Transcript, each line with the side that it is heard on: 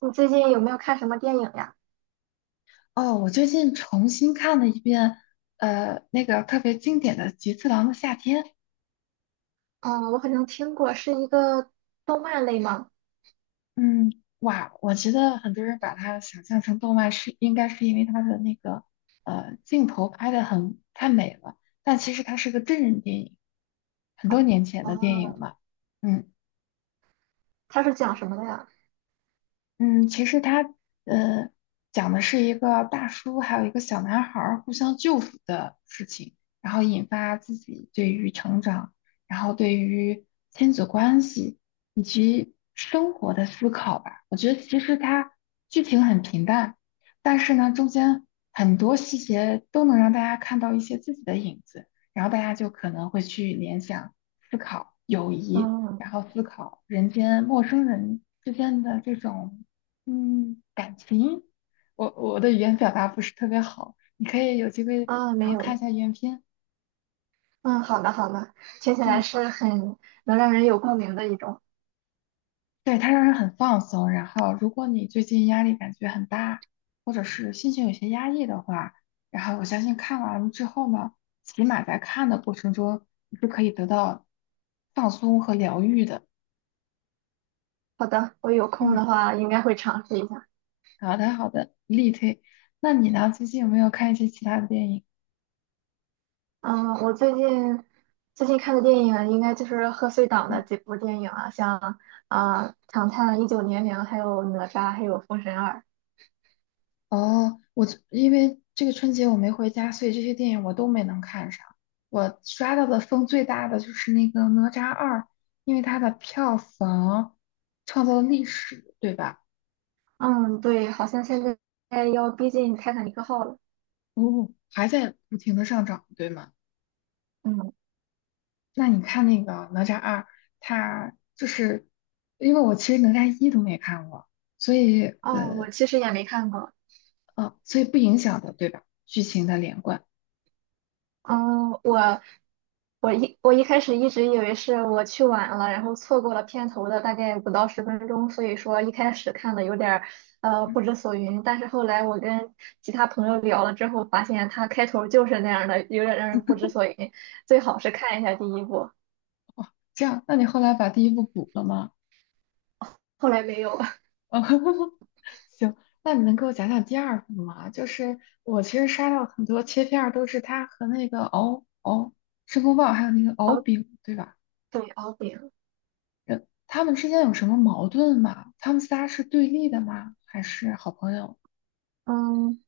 right: 你最近有没有看什么电影呀？
left: 哦，我最近重新看了一遍，那个特别经典的《菊次郎的夏天》。
right: 嗯，我好像听过，是一个动漫类吗？
left: 嗯，哇，我觉得很多人把它想象成动漫是，应该是因为它的那个镜头拍的很太美了，但其实它是个真人电影，很多年前的电影
right: 哦，
left: 了。嗯。
right: 它是讲什么的呀？
left: 嗯，其实他呃讲的是一个大叔还有一个小男孩儿互相救赎的事情，然后引发自己对于成长，然后对于亲子关系以及生活的思考吧。我觉得其实它剧情很平淡，但是呢中间很多细节都能让大家看到一些自己的影子，然后大家就可能会去联想、思考友谊，
right: 嗯
left: 然后思考人间陌生人之间的这种。嗯，感情，我的语言表达不是特别好，你可以有机会
right: 啊，
left: 然
right: 没
left: 后看一
right: 有。
left: 下原片。
right: 嗯，好的好的，听起来
left: 嗯，
right: 是很能让人有共鸣的一种。
left: 对，它让人很放松。然后，如果你最近压力感觉很大，或者是心情有些压抑的话，然后我相信看完了之后呢，起码在看的过程中，你是可以得到放松和疗愈的。
right: 好的，我有空
left: 嗯，
right: 的话应该会尝试一下。
left: 好的好的，力推。那你呢？最近有没有看一些其他的电影？
right: 嗯，我最近看的电影应该就是贺岁档的
left: 嗯，
right: 几部电影啊，像啊《唐探一九年零》，还有《哪吒》，还有《封神二》。
left: 哦，我这因为这个春节我没回家，所以这些电影我都没能看上。我刷到的风最大的就是那个《哪吒二》，因为它的票房创造了历史，对吧？
right: 嗯，对，好像现在要逼近《泰坦尼克号》了。
left: 哦，还在不停的上涨，对吗？
right: 嗯。
left: 那你看那个《哪吒二》，它就是因为我其实《哪吒一》都没看过，所以
right: 哦，
left: 呃
right: 我其实也没看过。
left: 所以不影响的，对吧？剧情的连贯，
right: 嗯，我一开始一直以为是我去晚了，然后错过了片头的大概不到10分钟，所以说一开始看的有点儿
left: 嗯，
right: 不知所云。但是后来我跟其他朋友聊了之后，发现它开头就是那样的，有点让人不知所云。最好是看一下第一部，
left: 这样，那你后来把第一部补了吗？
right: 后来没有了。
left: 行，那你能给我讲讲第二部吗？就是我其实刷到很多切片儿，都是他和那个申公豹，还有那个敖
right: 敖
left: 丙，对吧？
right: 对，敖丙。
left: 人他们之间有什么矛盾吗？他们仨是对立的吗？还是好朋友？
right: 嗯，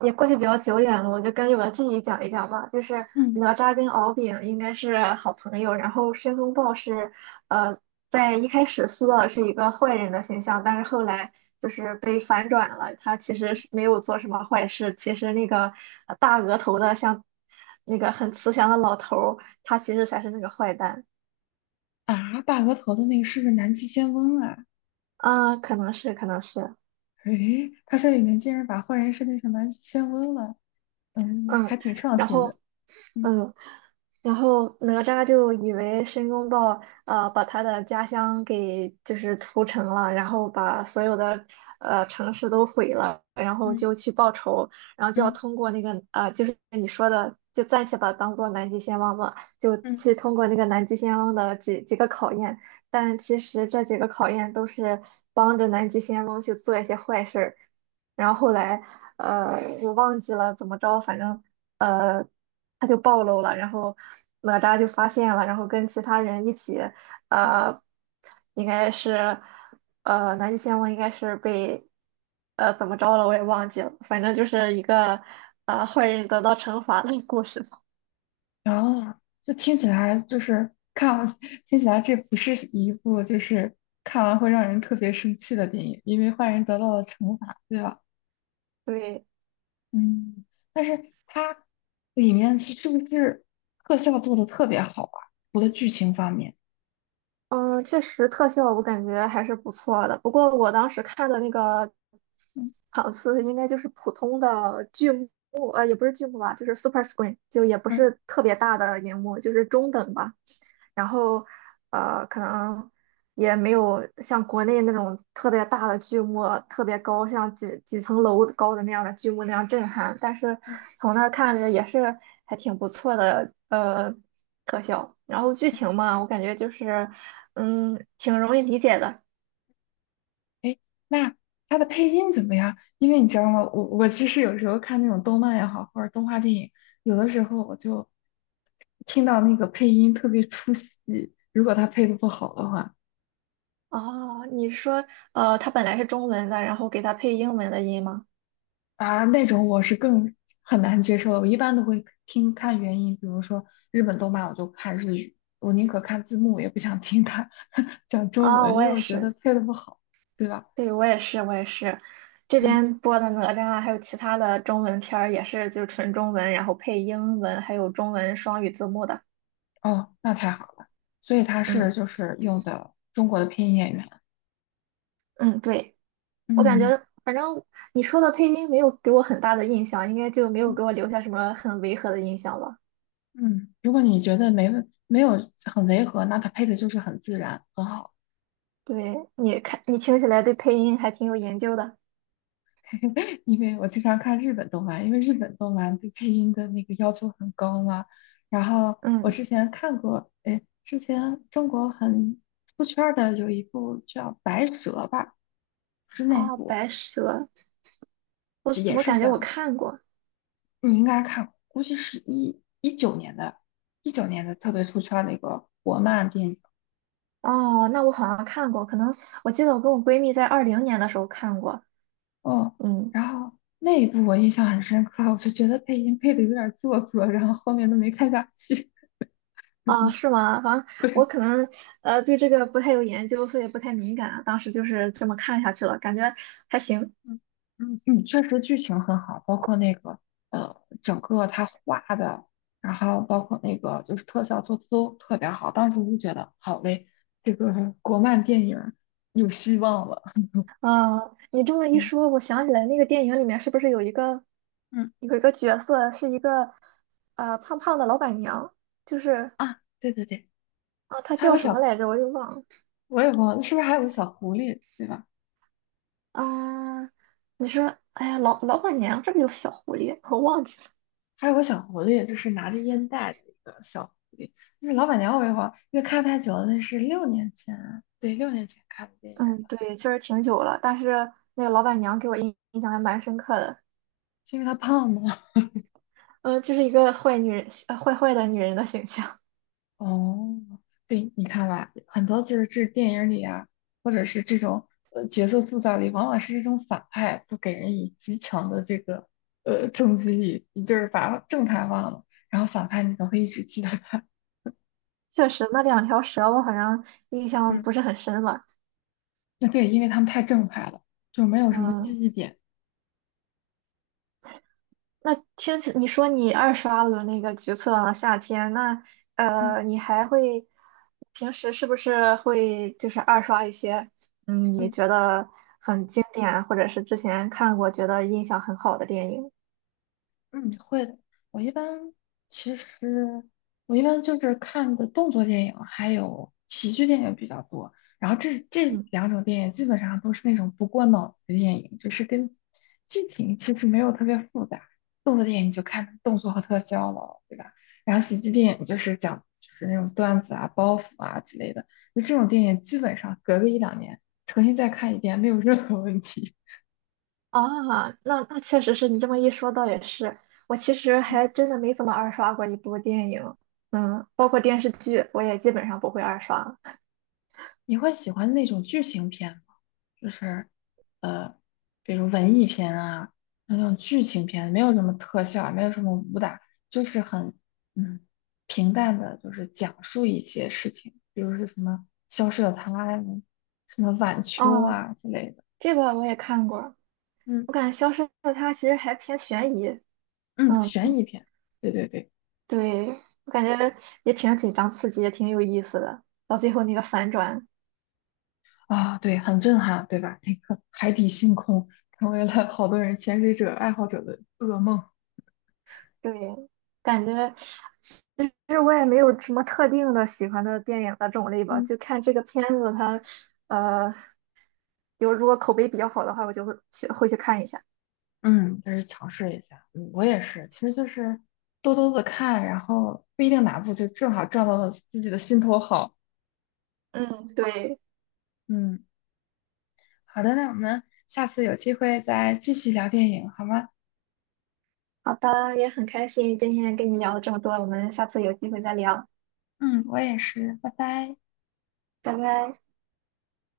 right: 也过去比较久远了，我就跟据我的记忆讲一讲吧。就是
left: 嗯，
right: 哪吒跟敖丙应该是好朋友，然后申公豹是，呃，在一开始塑造的是一个坏人的形象，但是后来就是被反转了，他其实是没有做什么坏事，其实那个大额头的像那个很慈祥的老头儿，他其实才是那个坏蛋
left: 啊，大额头的那个是不是南极仙翁啊？
right: 啊，可能是，可能是，
left: 诶，他这里面竟然把坏人设定成南极仙翁了，嗯，还
right: 嗯，
left: 挺创
right: 然
left: 新
right: 后。
left: 的。嗯。
right: 嗯，然后哪吒就以为申公豹把他的家乡给就是屠城了，然后把所有的城市都毁了，然后
left: 嗯。
right: 就去报仇，然后就要
left: 嗯。
right: 通过那个就是你说的，就暂且把它当做南极仙翁吧，就
left: 嗯。
right: 去通过那个南极仙翁的几个考验，但其实这几个考验都是帮着南极仙翁去做一些坏事儿，然后后来呃我忘记了怎么着，反正。呃。他就暴露了，然后哪吒就发现了，然后跟其他人一起，呃，应该是，南极仙翁应该是被，怎么着了我也忘记了，反正就是一个，坏人得到惩罚的故事吧。
left: 然后就听起来就是看完 听起来这不是一部就是看完会让人特别生气的电影，因为坏人得到了惩罚，对吧？
right: 对，
left: 嗯，但是它里面是不是特效做的特别好啊？除了剧情方面，
right: 嗯，确实特效我感觉还是不错的，不过我当时看的那个
left: 嗯。
right: 场次应该就是普通的剧目，也不是剧目吧，就是 super screen，就也不
left: 嗯。
right: 是特别大的荧幕，就是中等吧。然后可能也没有像国内那种特别大的剧目，特别高，像几层楼高的那样的剧目那样震撼。但是
left: 嗯。
right: 从那儿看着也是还挺不错的，特效。然后剧
left: 嗯。
right: 情嘛，我感觉就是，挺容易理解的。
left: 哎，那他的配音怎么样？因为你知道吗，我其实有时候看那种动漫也好，或者动画电影，有的时候我就听到那个配音特别出戏，如果他配的不好的话，
right: 哦，你是说，它本来是中文的，然后给它配英文的音吗？
left: 啊，那种我是很难接受的。我一般都会看原音，比如说日本动漫，我就看日语，我宁可看字幕，也不想听他 讲中
right: 啊，
left: 文，
right: 我
left: 因为
right: 也
left: 我觉得
right: 是。
left: 配的不好，对吧？
right: 对，我也是，我也是，这
left: 嗯，
right: 边播的哪吒啊还有其他的中文片儿也是就是纯中文，然后配英文，还有中文双语字幕的。
left: 哦，那太好了。所以他是
right: 嗯
left: 就是用的中国的配音演员。
right: 嗯，对，我感
left: 嗯。
right: 觉反正你说的配音没有给我很大的印象，应该就没有给我留下什么很违和的印象吧？
left: 嗯，如果你觉得没有很违和，那它配的就是很自然，很好。
right: 对，你看你听起来对配音还挺有研究的。
left: 因为我经常看日本动漫，因为日本动漫对配音的那个要求很高嘛。然后我
right: 嗯，
left: 之前看过，哎，之前中国很出圈儿的有一部叫《白蛇》吧，是那
right: 哦，
left: 部，
right: 白蛇，我怎
left: 也
right: 么
left: 是
right: 感觉我
left: 讲
right: 看过？
left: 你应该看，估计是一九年的，一九年的特别出圈儿的一个国漫电影。
right: 哦，那我好像看过，可能我记得我跟我闺蜜在2020年的时候看过。
left: 哦，
right: 嗯。
left: 然后那一部我印象很深刻，我就觉得配音配的有点做作，然后后面都没看下去。
right: 啊，是吗？反正
left: 对，
right: 我可能对这个不太有研究，所以不太敏感啊。当时就是这么看下去了，感觉还行。
left: 嗯。嗯，嗯确实剧情很好，包括那个呃，整个他画的，然后包括那个就是特效做的都特别好。当时就觉得好嘞，这个国漫电影儿有希望了。
right: 啊，你这么 一
left: 嗯。
right: 说，我想起来那个电影里面是不是有一个
left: 嗯。
right: 有一个角色是一个胖胖的老板娘？就是
left: 啊，对对对，
right: 啊，她
left: 还有
right: 叫
left: 个
right: 什么
left: 小，
right: 来着？我又忘了
left: 我也忘了，是不是还有个小狐狸，对吧？
right: 啊。你说，哎呀，老板娘这不是有小狐狸？我忘记了。
left: 还有个小狐狸，就是拿着烟袋的一个小狐狸。那是老板娘我一会儿，因为看太久了，那是六年前啊，对，六年前看的电影，
right: 嗯，对，确实挺久了，但是那个老板娘给我印象还蛮深刻的。
left: 是因为他胖吗？
right: 就是一个坏女人，坏坏的女人的形象。
left: 哦，对，你看吧，很多就是这电影里啊，或者是这种角色塑造里，往往是这种反派都给人以极强的这个冲击力，你就是把正派忘了，然后反派你总会一直记得他。
right: 确实，那两条蛇我好像印 象
left: 嗯，
right: 不是很深了。
left: 那对，因为他们太正派了，就没有什么记
right: 嗯，
left: 忆点。
right: 那听起你说你二刷了那个《橘色的夏天》，那
left: 嗯。
right: 你还会平时是不是会就是二刷一些你
left: 嗯。
right: 觉得很经典，或者是之前看过觉得印象很好的电影？
left: 嗯，会的。我一般其实我一般就是看的动作电影，还有喜剧电影比较多。然后这
right: 嗯。
left: 两种电影基本上都是那种不过脑子的电影，就是跟剧情其实没有特别复杂。动作电影就看动作和特效了，对吧？然后喜剧电影就是讲就是那种段子啊、包袱啊之类的。就这种电影基本上隔个一两年重新再看一遍没有任何问题。
right: 啊，那确实是你这么一说，倒也是。我其实还真的没怎么二刷过一部电影，包括电视剧，我也基本上不会二刷。
left: 你会喜欢那种剧情片吗？就是呃，比如文艺片啊，那种剧情片，没有什么特效，没有什么武打，就是很嗯平淡的，就是讲述一些事情，比如是什么消失的她呀，什么晚秋
right: 哦，
left: 啊之类的。
right: 这个我也看过，
left: 嗯。
right: 我感觉《消失的她》其实还偏悬疑，
left: 嗯，
right: 嗯，
left: 悬疑片，对对对，
right: 对，我感觉也挺紧张刺激，也挺有意思的。到最后那个反转，
left: 啊、对，很震撼，对吧？那个海底星空成为了好多人潜水者爱好者的噩梦。
right: 对，感觉其实我也没有什么特定的喜欢的电影的种类吧，
left: 嗯。
right: 就看这个片子它。呃，有如果口碑比较好的话，我就会去看一下。
left: 嗯，就是尝试一下。嗯，我也是，其实就是多多的看，然后不一定哪部就正好撞到了自己的心头好。
right: 嗯，对，
left: 嗯，好的，那我们下次有机会再继续聊电影，好吗？
right: 好的，也很开心今天跟你聊了这么多，我们下次有机会再聊，
left: 嗯，我也是，拜拜。
right: 拜拜。